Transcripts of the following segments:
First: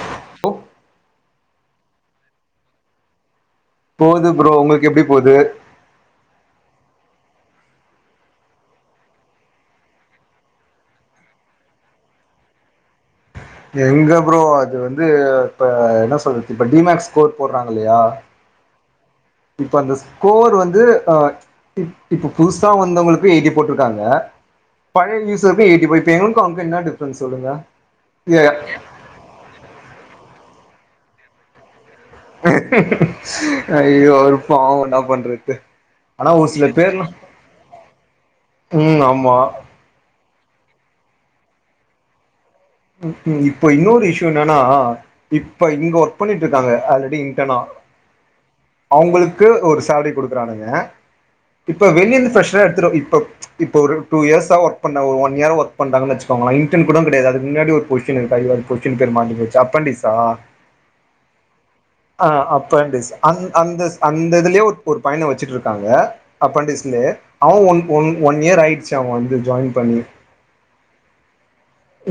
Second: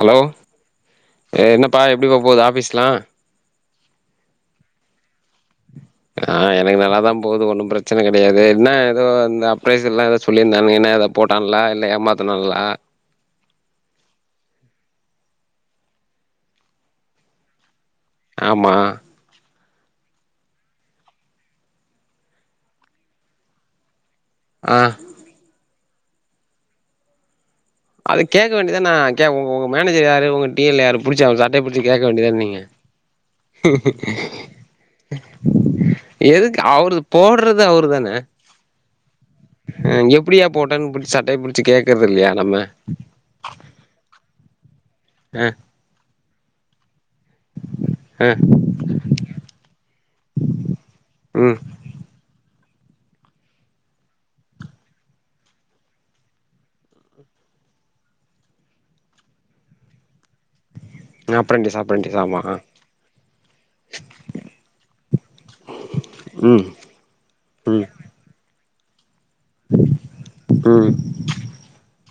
Hello எ என்னப்பா எப்டிப்ப போது ஆஃபிஸ்லா போகுது ப்ரோ உங்களுக்கு எப்டி போது ஆ எனக்கு நல்லாதா போவுது ஒன்னு பிரச்சன கெடையாது என்ன ஏதோ இந்த அப்ரைசர்லா ஏதோ சொல்லிர்ந்தானுங்க இன்னா ஏதோ போட்டான்லா இல்ல ஏமாத்துணல்லா எங்க ப்ரோ அது வந்து இப்ப என்ன சொல்றது இப்ப டிமக்ஸ் ஸ்கோர் போட்றாங்க இல்லையா ஆமா இப்ப அந்த ஸ்கோர் வந்து அ இ இப்ப புதுசா வந்தவங்களுக்கு எயிட்டி போட்ருக்காங்க ஆ பழைய யூஸர்க்கு ஏய்டி ஃபை இப்ப எங்களுக்கு அவுங்களுக்கு இன்ன டிஃப்ரன்ஸ் சொல்லுங்க அத கேக்க வேண்டியதானா கே உங்க மேனஜர் யாரு உங்க டி எல் யாரு புடிச்ச அவுரு சட்டய புடிச்ச கேக்க வேண்டியதான நீங்க ஐய்யோ அவரு பாவ இன்ன பண்றது ஆனா ஒரு எதுக்கு சில அவருது பேர்லா போட்றது அவரு தான ம் ஆமா ம் எப்புடியா போட்டேன் புடிச்சு சட்டய புடிச்சு கேக்கற்தில்லையா நம்ம இப்ப இன்னொரு இசு என்னனா ஆ இப்ப இங்க ஒர்க் பண்ணிட்ருக்காங்க ஆல்ரெடி இன்டர்னா ஆ அவுங்களுக்கு ஒரு சேலரி குடுக்குறானுங்க ம் இப்ப வெளியந்து ஃபிரஷரா எத்துரு இப்ப இப்ப ஒரு டு இயர்சா ஒர்க் பண்ண ஒரு ஒன் இயர் ஒர்க் பண்றாங்கன் வச்சுங்களே இன்டர்ன் கூட கெடையாது அதுக் முன்னாடி ஒரு கொஸ்டின் இருக்கு அய்யோ அந்த கொஸ்டின் பேரு மறந்து போச்சு அப்ரண்டீஸ்சா ன்ன அப்ரண்டீஸ்சா ஆ அப்ரண்டீஸ் அந் அந்த அந்த இதுலயு ஒரு ஒரு பையன வச்சுட்ருக்காங்க ம் அப்ரண்டீஸ்லேயே அவன் ம் ஒன் ஒன் இயர் ஆயிடுச்சு அவன் வந்து ஜாயின் பண்ணி ம்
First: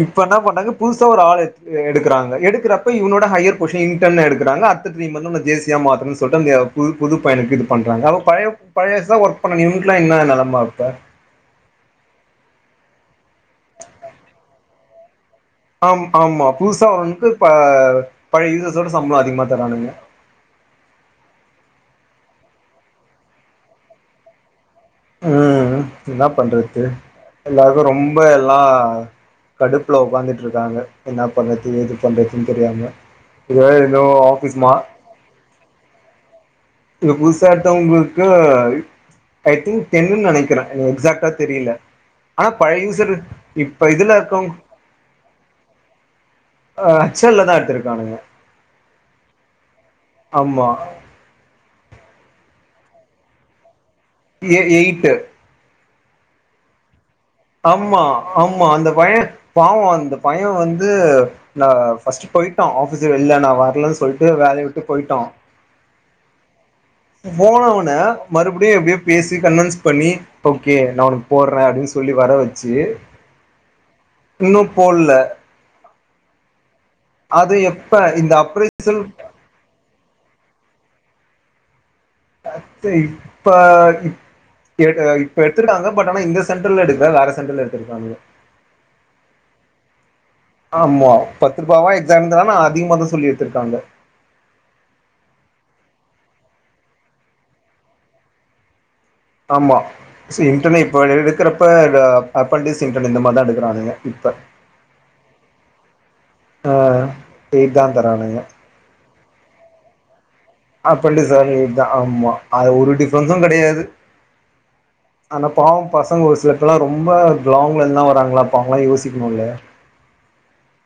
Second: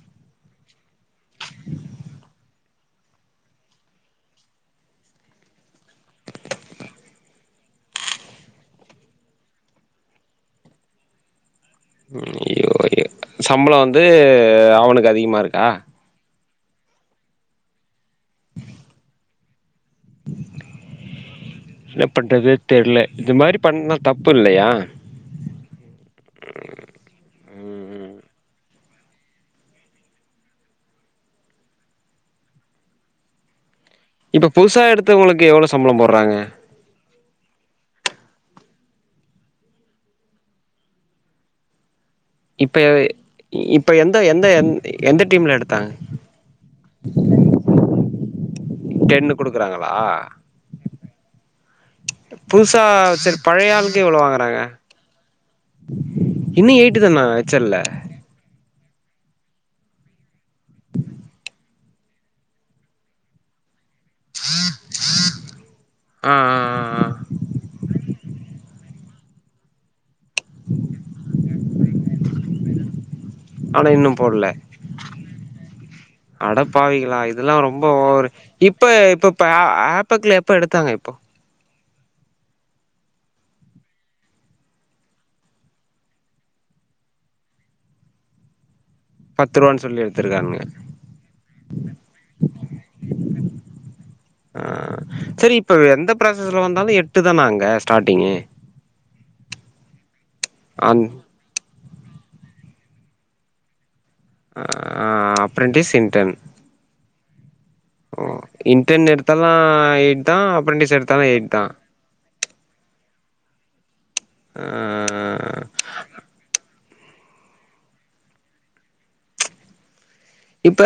இப்ப என்ன பண்றாங்க புதுசா ஒரு ஆள் எ எடுக்கறாங்க எடுக்குறப் இப்ப இவனோட ஹையர் பொசிஷன் இன்டர்ன் எடுக்குறங்க அடுத்த த்ரீ மந்து உன்ன ஜேசியா மாத்தன்னு சொல்ட்டு அந்த புது புது பையனுக்கு இது பண்றாங்க அப்ப பழைய பழையசா ஒர்க் பண்ண நியூனிட்லா இன்ன நெலமா இர்க்கு சம்பளம் வந்து அவனுக்கு அதிகமா இருக்கா ஆம் ஆமா புதுசா வந்து இப்ப பழைய யூசர்ஸோட சம்பளோ அதிகமா தரானுங்க என்ன பண்றது தெர்ல இது மாரி பண்ணா தப்பு இல்லையா ம் என்ன பண்றது எல்லாருக்கு ம் ரொம்ப எல்லா கடுப்ல உக்காந்துட் இருக்காங்க என்ன பண்றது ஏது பண்றதுன் தெரியாம ஏ இன்னு இப்ப புதுசா எடுத்தவங்களுக்கு எவ்ளோ சம்பளம் போட்றாங்க இங்க புதுசா எடுத்தவங்களுக்கு ஐ திங்க் டென்னுன்னு நெனைக்கிறே எக்ஸாக்டா தெரியில ஆனா இப்ப பழைய யூசர் இப்ப இதுல்ல எந்த எந்த இருக்குறவுங்களு எந் எந்த டீம்ல எடுத்தாங்க அ ஹச் எல்லதா எடுத்துருக்கானுங்க டென்னு குடுக்குறாங்களா ஆமா புதுசா சேரி பழைய ஆளுக்கு இவ்ளோ வாங்குறாங்க எ எயிட்டு இன்னு எய்ட்டு தானா வெச்சர்ல ஆமா ஆமா அந்த பையே பாவோ அந்த பையே வந்து நா பர்ஸ்ட்டு பொயிட்டா ஆபிஸ் வெள்ல நா வர்லன் சொல்ட்டு ட்டு வேலைய விட்டு பொயிட்டா ஆ ஆ ஆ ஆ போனவன மறுபடியு எப்டியோ பேசி கன்வின்ஸ் பண்ணி இப்ப யே நா உனக்கு போட்றே அப்டின் சொல்லி வர வச்சு இன்னு போட்ல அடப் பாவிங்களா அது இதெல்லா ரொம்ப எப்ப ஓவரு இந்த இப்ப அப்ரைசல் இப்பப்ப ஆப்பக்குல எப்ப எடுத்தாங்க இப்போ அட்த்து இப்ப இப் இப்ப எடுத்துருக்காங்க பட் ஆனா இந்த சென்டர்ல எடுக்ல வேற சென்டர்ல எடுத்துருக்காங்க பத்து ரூவான்னு சொல்லி எடுத்திருக்கானுங்க ஆமா பத்து ரூபாவா எக்ஸா இருந்தான அதிகமாதா சொல்லி எட்த்துருக்காங்க ஆ செரி இப்ப எந்த ப்ராசஸ்ல வந்தாலு எட்டு தானா அங்க ஸ்டார்டிங்கு ஆமா சி இன்டர்னே இப்ப அந் எ எடுக்குறப் இப்ப அப்ரண்டீஸ் இன்டன் இந்த மாதிரி தா எடுக்குறானுங்க இப்ப இ அப்ரண்டீஸ் இன்டர்ன் ஆ எய்ட்தான் ஓ தரானுங்க இன்டர்ன் எடுத்தாலு எய்ட்தா அப் அப்ரன்டிசா இருந்தாலு இதுதா ஆமா அது ஒரு டிஃப்ரென்ஸு கெடையாது ஆ ஆனா பாவோ பசங்க ஒரு சில இப்பெல்லா ரொம்ப லாங்ல இருந்துலா வராங்களா அப்ப அவுங்களா யோசிக்கணுல்ல இப்ப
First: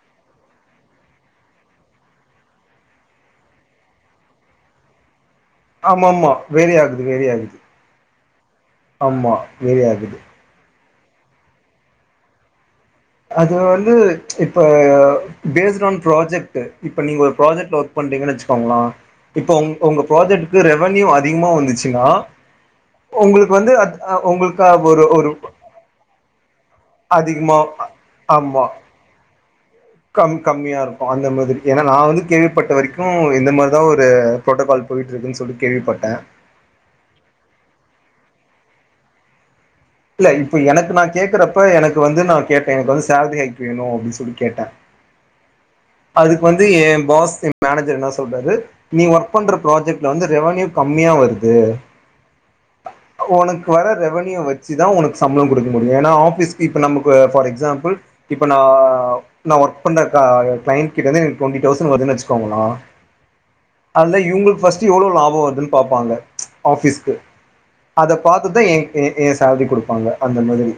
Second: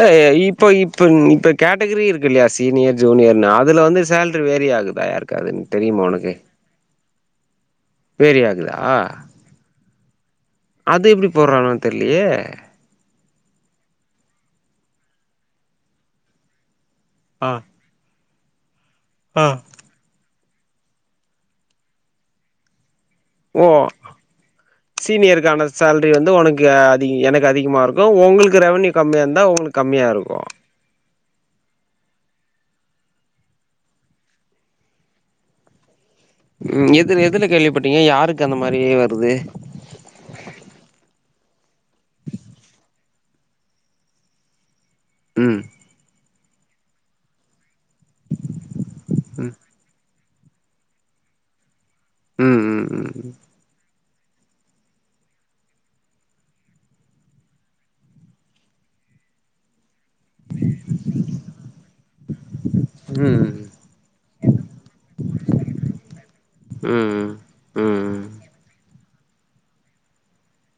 இப்போ இப்ப இப்ப கேட்டகிரி இருக்கு இல்லையா சீனியர் ஜூனியர்னு அதுல வந்து சேல்ரி வேரி ஆகுது தயா இருக்காரு ஆமாம்மா வேரி ஆகுது வேரி ஆகுது வேறியாகுதா ஆமா வேரியாகுது அது எப்டி போட்றாலோன் தெர்லியே அது வந்து இப்ப பேஸ்டு ஆன் ப்ராஜெக்ட்டு இப்ப நீங்க ஒரு ஆ ப்ராஜெக்ட்ல ஒர்க் க் பண்றீங்கன்னு வச்சுக்கோங்ளா ஆ இப்ப உ உங்க ப்ராஜெக்ட்க்கு ரெவன்யூ அதிகமா வந்துச்சுன்னா உங்களுக்கு ஓ வந்து அது ஆ உங்களுக்கா அ ஒரு ஒரு சீனியருக்கான சேல்ரி வந்து உனக்கு அதிக எனக்கு அதிகமா அதிகமாக இருக்கு உங்குளுக்கு ஆமா ரெவன்யூ கம்மியா இருந்தா உங்குளுக்கு கம் கம்மியாருக் அந்த மாதிரி ஏனா நா வந்து கேள்விப்பட்ட வரைக்கு இந்த மாரி தா ஒரு ப்ரோட்டோக்கால் போயிட்டு இருக்குன் சொல்லி கேள்விப்பட்டே ம் எது எதுல கேள்விப்பட்டீங்க யாருக்கு அந்த மாரி வருது இல்ல இப்ப எனக்கு நா கேக்குறப்ப எனக்கு வந்து நா கேட்டே எனக்கு வந்து சேல்ரி ஹைக் வேணு அப்டின் சொல்லி கேட்டே ம் அதுக்கு வந்து ஏ பாஸ் ஏ மேனேஜர் என்ன சொல்றாரு நீ ஒர்க் பண்ற ப்ராஜெக்ட்ல வந்து ரெவன்யூ கம்மியா வருது ம் ம் ம் உனக்கு வர ரெவன்யூ வச்சு தா உனக்கு சம்பளோ குடுக்க முடியு ஏனா ஆஃபிஸ்க்கு இப்ப நமக்கு ஃபார் எக்ஸாம்புள் இப்ப நா நா ஒர்க் பண்ற க கிளைண்ட் கிட்டந்து எனக்கு டுவெண்டி தௌசண்ட் வருதுன் வச்சிக்கோங்ளா ம் அதுல இவுங்குளுக்கு ஃபஸ்ட் எவ்ளோ லாபோ வருதுனு பாப்பாங்க ஆஃபீஸ்க்கு ம் அத ம் பாத்துதா ஏ ஏ சேல்ரி குடுப்பாங்க அந்த மாதிரி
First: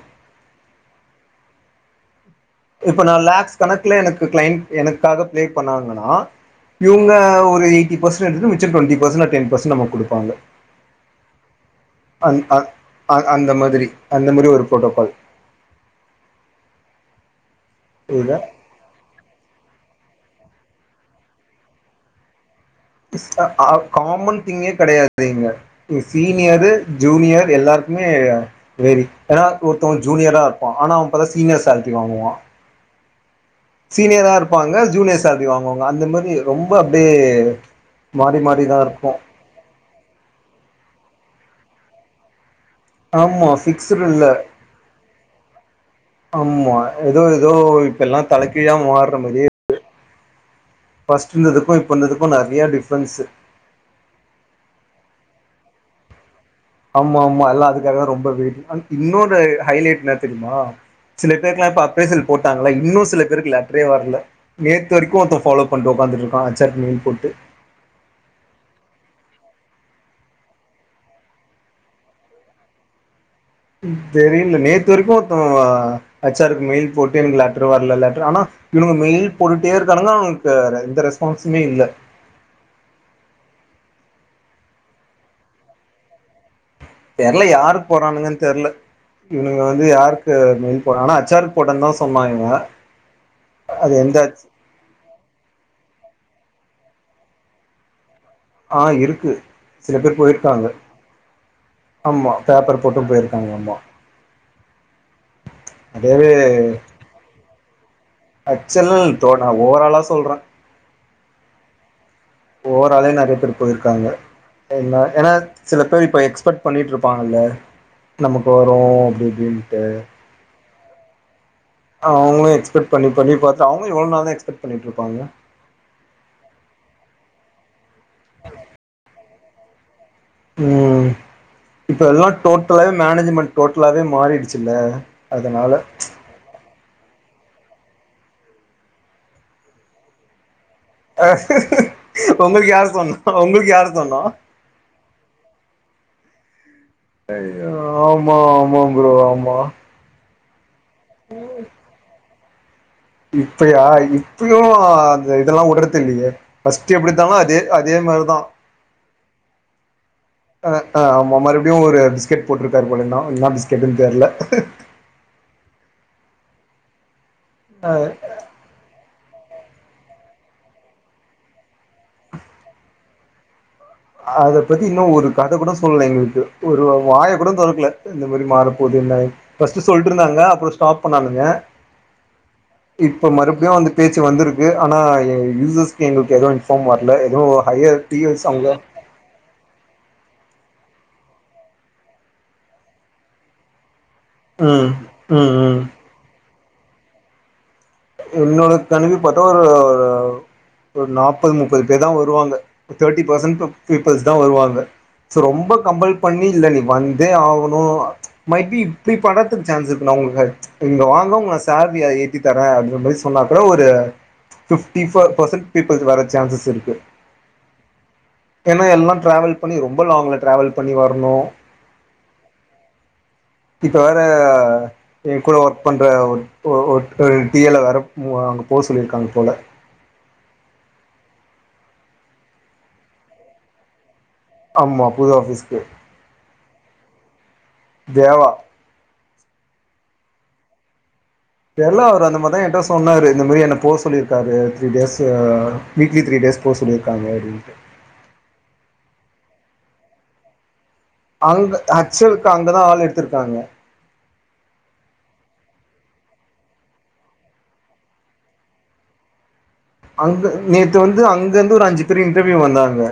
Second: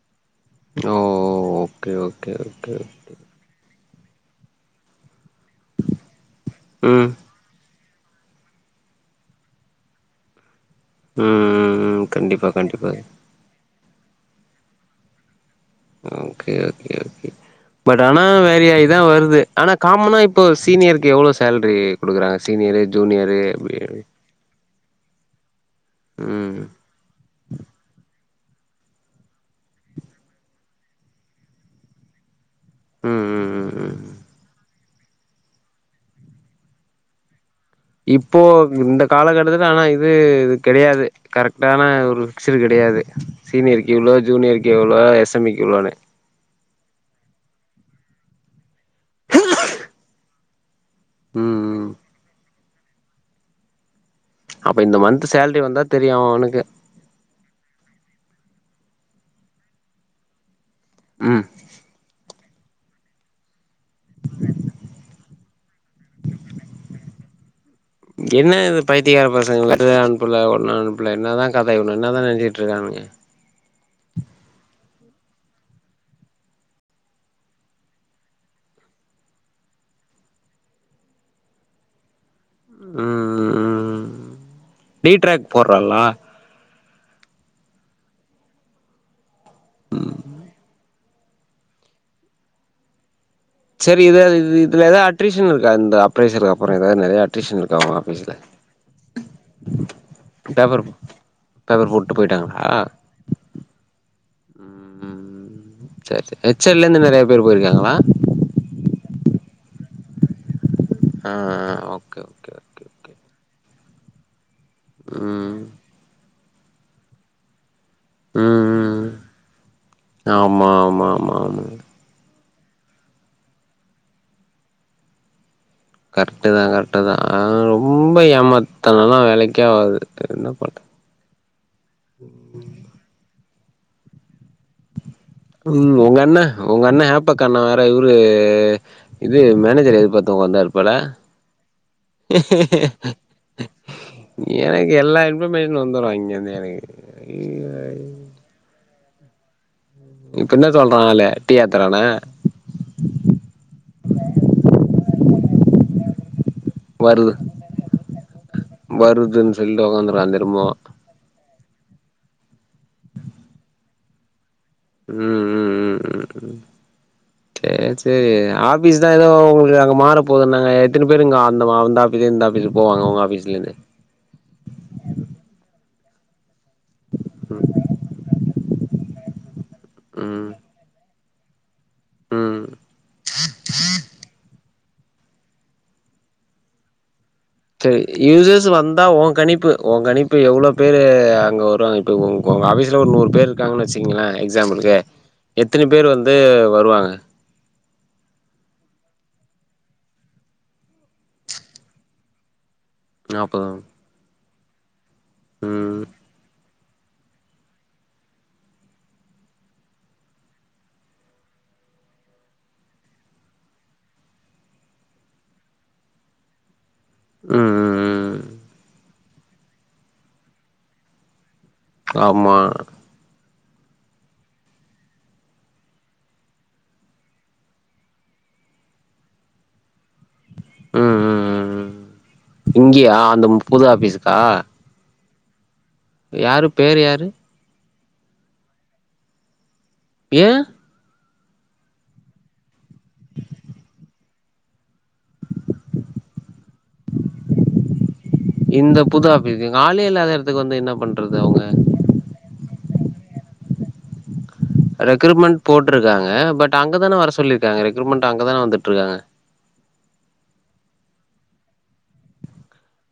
ஓ ஓ ஓகே ஓகே ஓகே இப்ப நா லேக்ஸ் கணக்குல எனக்கு கிளைண்ட் எனக்காக பிளே பண்ணாங்கன்னா ம் இவுங்க ஒரு எயி ட்டி பர்ஸ்சன்ட் எடுத்து மிச்ச twenty percent or ten percent நம்ளுக்கு குடுப்பாங்க ம் ம் ம் ம் அந் கண்டிப்பா அ கண்டிப்பா அ அந்த மாதிரி அந்த மாதிரி ஒரு protocol okay okay okay but ஆனா இத வேரியாயி தா வருது ஆனா காமனா இப்ப சீனியருக்கு எவ்ளோ சேலரி குடுக்குறாங்க சீனியரு ஜூனியரு ஆ ஆ அப்டி காமன் திங்கே கெடையாது இங்க ம் சீனியரு ஜூனியர் எல்லாருக்குமே வேரி ஏனா ஒருத்தவே ஜூனியரா இருப்பா ஆனா அவே பாத்தா சீனியர் சேலரி வாங்குவா ம் ம் ம் ம் சீனியராருப்பாங்க ஜூனியர் சேலரி வாங்குவாங்க அந்த மாரி ரொம்ப அப்டே இப்போ இந்த காலகட்டத்துல ஆனா இது கெடையாது கரெக்டான ஒரு ஃபிக்சுடு கெடையாது ஆமா சீனியர்க்கு ஃபிக்ஸ்டு இவ்ளோ இல்ல ஜூனியர்க்கு எவ்ளோ எஸ் எம் மி க்கு இவ்ளோனு ஆமா எதோ எதோ இப்பெல்லா தலைக்கீழா மார்ற மாரியே ம் ஃபர்ஸ்ட்டுந்ததுக்கு ம் இப்போ இந்ததுக்கு நெறைய டிஃப்ரென்ஸு அப்ப இந்த மன்த்து சேலரி வந்தா தெரியு அவ அவனுக்கு ஆமா ஆமா எல்லா அதுக்காகதா ரொம்ப வெய்ட்டிங் அ இன்னொரு ஹைலைட் என்ன தெரிமா சில ம் பேருக்குலா இப்ப அப்ரைசல் போட்டாங்கள இன்னு சில பேருக்கு லேட்ரே வர்ல நேத்து வரைக்கு ஒருத்த ஃபாலோ பண்ட்டு ஒக்காந்துட்ருக்கா அச் ஆர்க்கு மெயில் போட்டு என்ன இது பைத்தியகார பசங்க லெட்டர்யு அனுப்புல ஒன்னு அனுப்புல என்ன தா கத இவங்க என்னதா நெனச்சிட்டு இருக்கானுங்க தெரில நேத்து வரைக்கு ஒருத்தவே எச் ஆர் ருக்கு மெயில் போட்டு எனக்கு லெட்ரு வர்ல லெட்ரு ஆனா இவுனுங்க மெயில் போட்டுட்டே இருக்கானுங்கா அவுங்கக்கு எந்த ரெஸ்பான்ஸுமே இல்ல ம் ம் ம் டிட்ராக் போடுறாலா தெர்ல யாரு போறாங்கன்னு தெர்ல இவனுங்க வந்து யாருக்கு மெயில் ஒரு ஆனா அச்ஆர் க்கு போட்டேனு தா சொன்னா இவுங்க சேரி இது இதுல ஏதா அட்ரிஷன் இருக்கா இந்த அப்ரைசலுக்கு அப்புறோ ஏதா நெறைய அட்ரிஷன் இருக்கா ஓ ஆஃபீஸ்ல ஆ இருக்கு சில பேர் போயிருக்காங்க பேப்பர் பேப்பர் போட்டு ஆமா போயிட்டாங்களா பேப்பர் போட்டு போயிருக்காங்க ஆமா ம் சேரி அதேவே சே எச்எல்ல இருந்து நெறைய பேர் போயிருக்காங்களா ஹச்எல் நா தோ ஓரலா சொல்றே ஆ ஆ ஓகே ஓகே ஓகே ஓராலே ஓகே நெறைய பேர் போயிருக்காங்க [unintelligible] ஏனா ம் சில பேர் இப்ப எக்ஸ்பர்ட் பண்ணட்டு இருப்பாங்கல்ல நமக்கு வரு ம் ம் அப்டி இப்டின்ட்டு ஆமா ஆமா ஆமா ஆமா அவுங்களும் எக்ஸ்பெக்ட் பண்ணி பண்ணி பாத்து அவுங்களு எவ்ளோ தா எக்ஸ்பெக்ட் பண்ணிட்ருப்பாங்க கரெக்டு தா கரெக்டு தா ரொம்ப ஏமாத்தனல்லா வேலைக்கே ஆவாது என்ன பண்ற ம் இப்ப எல்லா டோட்டலாவே மேனேஜ்மெண்ட் டோட்டலாவே மாறிடுச்சுல்ல அதனால ம் ஒங்க அண்ண உங்க அண்ணன் ஹாப்பக் அண்ணே வேற இவரு இது மேனேஜர் எதிர்பாத்த ஒக்காந்தாரு அ உங்களுக்கு யார் சொன் உங்களுக்கு யாரு சொன்னா எனக்கு எல்லா இன்ஃபர்மேஷனு வந்துரு இங்க இருந்து எனக்கு ஐயோ ஆமா ஆமா ப்ரோ ஆமா இப்ப என்ன சொல்றா ஆளு டீ ஆத்துறானா இப்பையா இப்பயு அந்த இதெல்லா உட்றது இல்லையே ஃபர்ஸ்ட்டு எப்படி வருது இருந்தானோ அதே அதே மாரி தா வருதுன்னு சொல்லிட்டு உக்காந்துருக்கா ஆ திரும்பவு அ ஆமா மறுபடியு ஒரு பிஸ்கெட் போட்ருக்காரு போல இன்னோ என்னா பிஸ்கெட்டுன்னு தெர்ல ம் ம் ம் ம் சேர் சேரி ஆ ஃபீஸ் தான் ஏதோ உங்களுக்கு அங்க மாற போது நாங்க எத்தன பேரு இங்க அந்த அந்த ஆஃபீஸு இந்த ஆஃபீஸு போவங்க ஆஃபீஸ்ல இருந்து அத பத்தி இன்னு ஒரு கத கூட சொல்லல எங்களுக்கு ஒரு வாய கூட தொறக்கல இந்த மாதிரி மாற போதுனை ஃபஸ்ட்டு சொல்லிட்டு இருந்தாங்க ம் அப்புற ஸ்டாப் பண்ணானுங்க ம் இப்ப மறுபடியு அந்த பேச்சு வந்துருக் கு ஆனா எ யூசர்ஸ்கு எங்களுக்கு எதுவும் இன்ஃபார்ம் வரல எதுவு ஹையர் சேரி டீ எஸ் யூசர்ஸ் அவங்க வந்தா ஒ கணிப்பு ஒ கனிப்பு எவ்ளோ பேரு அங்க வருவாங்க இப்ப உ உங்க ஆஃபீஸ்ல ஒரு நூறு பேர் இருக்காங்கன்னு வச்சுங்களே ம் எக்ஸாம்பிளுக்கு ம் ம் எத்தன பேர் வந்து வருவாங்க என்னோட கனிப்பு பாத்தா ஒரு ஒரு நாப்பது முப்பது பேர் தா வருவாங்க தேர்ட்டி பெர்ஸன்ட் நாப்பதா பீப்பில்ஸ் தாசோ வருவாங்க ரொம்ப ம் கம்பல் பண்ணி இல்ல நீ வந் தே ஆகணு மைட்பி இப்டி பண்றத்துக்கு சான்ஸ் இருக்கு நா உங்களுக்கு இங்க வாங்க உங்க சேலரிய ஏத்தி தரே [unintelligible] சொன்னா ஒரு பிஃப்டி ஃபோர் பெர்சன்ட் பீப்பிள் வர சான்சஸ் இருக்கு ம் ம் ம் ஏனா எல்லா ட்ராவல் பண்ணி ரொம்ப லாங்ல ட்ராவல் பண்ணி வரணு ஆமா இப்ப வேற என் கூட ஒர்க் பண்ற ஒ ஒ ஒருத்தர் டிஎல்லா வேற போ அங்க போ சொல்லி இருக்காங்க போல ம் ம் ம் ம் இங்கயா அந்த புது ஆஃபீஸ்கா ஆமா புது ஆஃபிஸ்கு யாரு பேரு யாரு தேவா ஏ தெர்ல அவர் அந்த மாரிதா என்ட சொன்னாரு இந்த மாரி என்ன போ சொல்லிருக்காரு த்ரீ டேஸு வீக்லி த்ரீடேஸ் போ சொல்லிருக்காங்க அப்டின்ட்டு இந்த புது ஆஃபிஸ் ஆளே இல்லாத எடத்துக்கு வந்து என்ன பண்றது அவங்க அங்க ஆக்சுவலுக்கு அங்க தா ஆள் எடுத்துருக்காங்க ரெக்ரூட்மெண்ட் போட்டுருக்காங்கா பட் அங்கதான வர சொல்லிருக்காங்க ரெக்ரூட்மெண்ட் அங்கதான வந்துட்ருக்காங்க அங்க நேத்து வந்து அங்க இருந்து ஒரு அஞ்சு பேர் இன்டர்வியூ வந்தாங்க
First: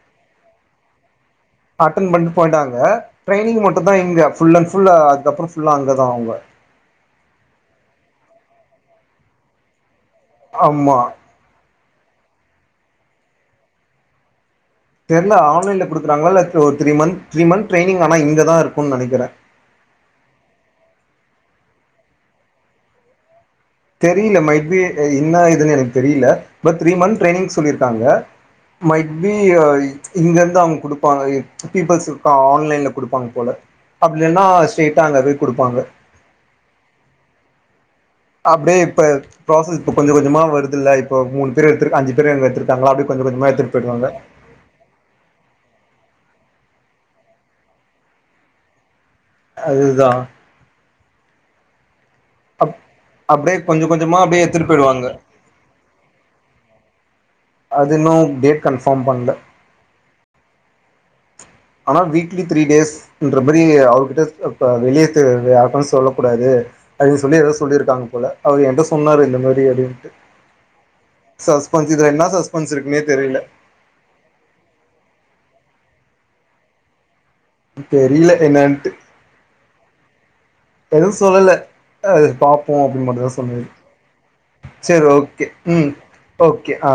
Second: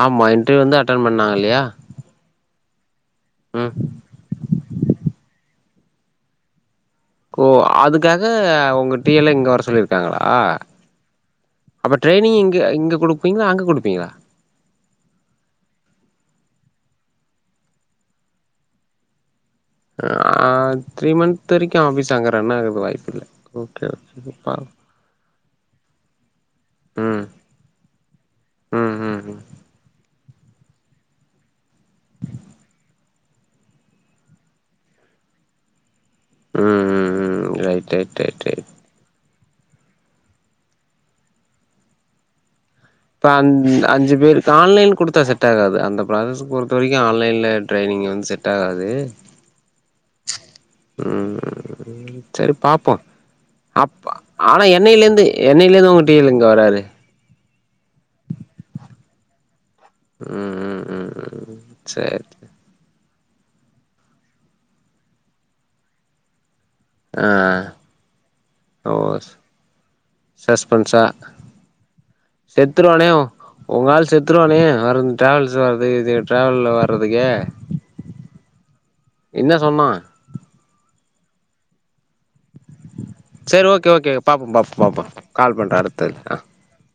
ஆமா இன்டர்வியூ வந்து அட்டன் பண்ணாங்க இல்லையா அட்டன் பண்ட்டு போய்ட்டாங்க ட்ரைனிங் ம் மட்டு தா இங்க ஃபுல் அண்ட் ஃபுல்லா அதுக்கப்றோ ஃபுல்லா அங்க தா அவுங்க ஓ அதுக்காக உங்க டீ எல் ல இங்க வர சொல்லியிருக்காங்களா ஆமா அப்ப ட்ரைனிங் இங்க இங்க குடுப்பீங்களா அங்க குடுப்பீங்களா தெர்ல ஆன்லைன்ல குடுக்குறாங்களா இல்ல ஒரு three month three month training ஆனா இங்க தா இருக்குன்னு நனைக்கிற. ஆ த்ரீ மந்த் வரைக்கு ஆஃபீஸ் அங்க ரன்னாக்குறது வாய்ப்பு இல்ல ஓகே ஓகே தெரில பா மைபி என்ன இதுன்னு எனக்கு தெரில பட் த்ரீ மந்த் ம் ட்ரைனிங் சொல்லியிருக்காங்க ம் ம் மைபி ம் இங்க இருந்து அவங்க குடுப்பாங்க பீப்புள்ஸ் ஆன்லைன்ல குடுப்பாங்க போல அப்டில்லனா ஸ்டைட்டா அங்க போய் கொடுப்பாங்க ம் ம் ம் ரைட் ரைட் ரைட் ரைட் அப்டே இப்ப ப்ராசஸ் இப்ப கொஞ்ச கொஞ்சமா வருது இல்ல இப்போ மூணு பேர் எத்துற்க்கு அஞ்சு பேர் எடுத்துருக்காங்களா அப்டே இப்ப அஞ் அஞ்சு பேரு ஆன்லைன் குடுத்தா செட் ஆகாது அந்த ப்ராசஸ்க்கு பொருத்த வரைக்கு ஆன்லைன்ல ட்ரைனிங் வந்து செட் ஆகாது அதுதா ம் சேரி பாப்போ அப்டியே கொஞ்ச அப் கொஞ்சமா அப்டியே ஆனா எடுத்துட்டு என்னைல போயிடுவாங்க இருந்து என்னைலேருந்து உங்க டீ எல் இங்க வராரு அது இன்னு டேட் கன்ஃபார்ம் பண்ல ம் ம் ம் ம் ஆனா சரி வீக்லி த்ரீ டேஸ்ன்ற மாரி அவர்கிட்ட இப்ப வெளிய யாருக்கு சொல்லக் கூடாது அதுன்னு சொல்லி ஆ எதோ சொல்லிருக்காங்க போல அவர் என்ட்ட ஓ சொன்னார் இந்த மாரி அப்டின்ட்டு சஸ்பென்ஸா சஸ்பென்ஸ் இதுல என்ன சஸ்பென்ஸ் இருக்குன்னே செத்துருவானே தெரில உங்க ஆள் செத்துருவானே வரது ட்ராவல்ஸ் வரது இது ட்ராவல்ல வறதுக்கே தெரில என்னன்ட்டு சொன்னா எதுவு சொல்லல அது பாப்போ அப்டின் மட்டுதா சேரி ஓகே ஓகே பாப்போ பாப்போ பாப்போ கால் பண்ற ம் அடுத்தது ஆ ஓகே ஆ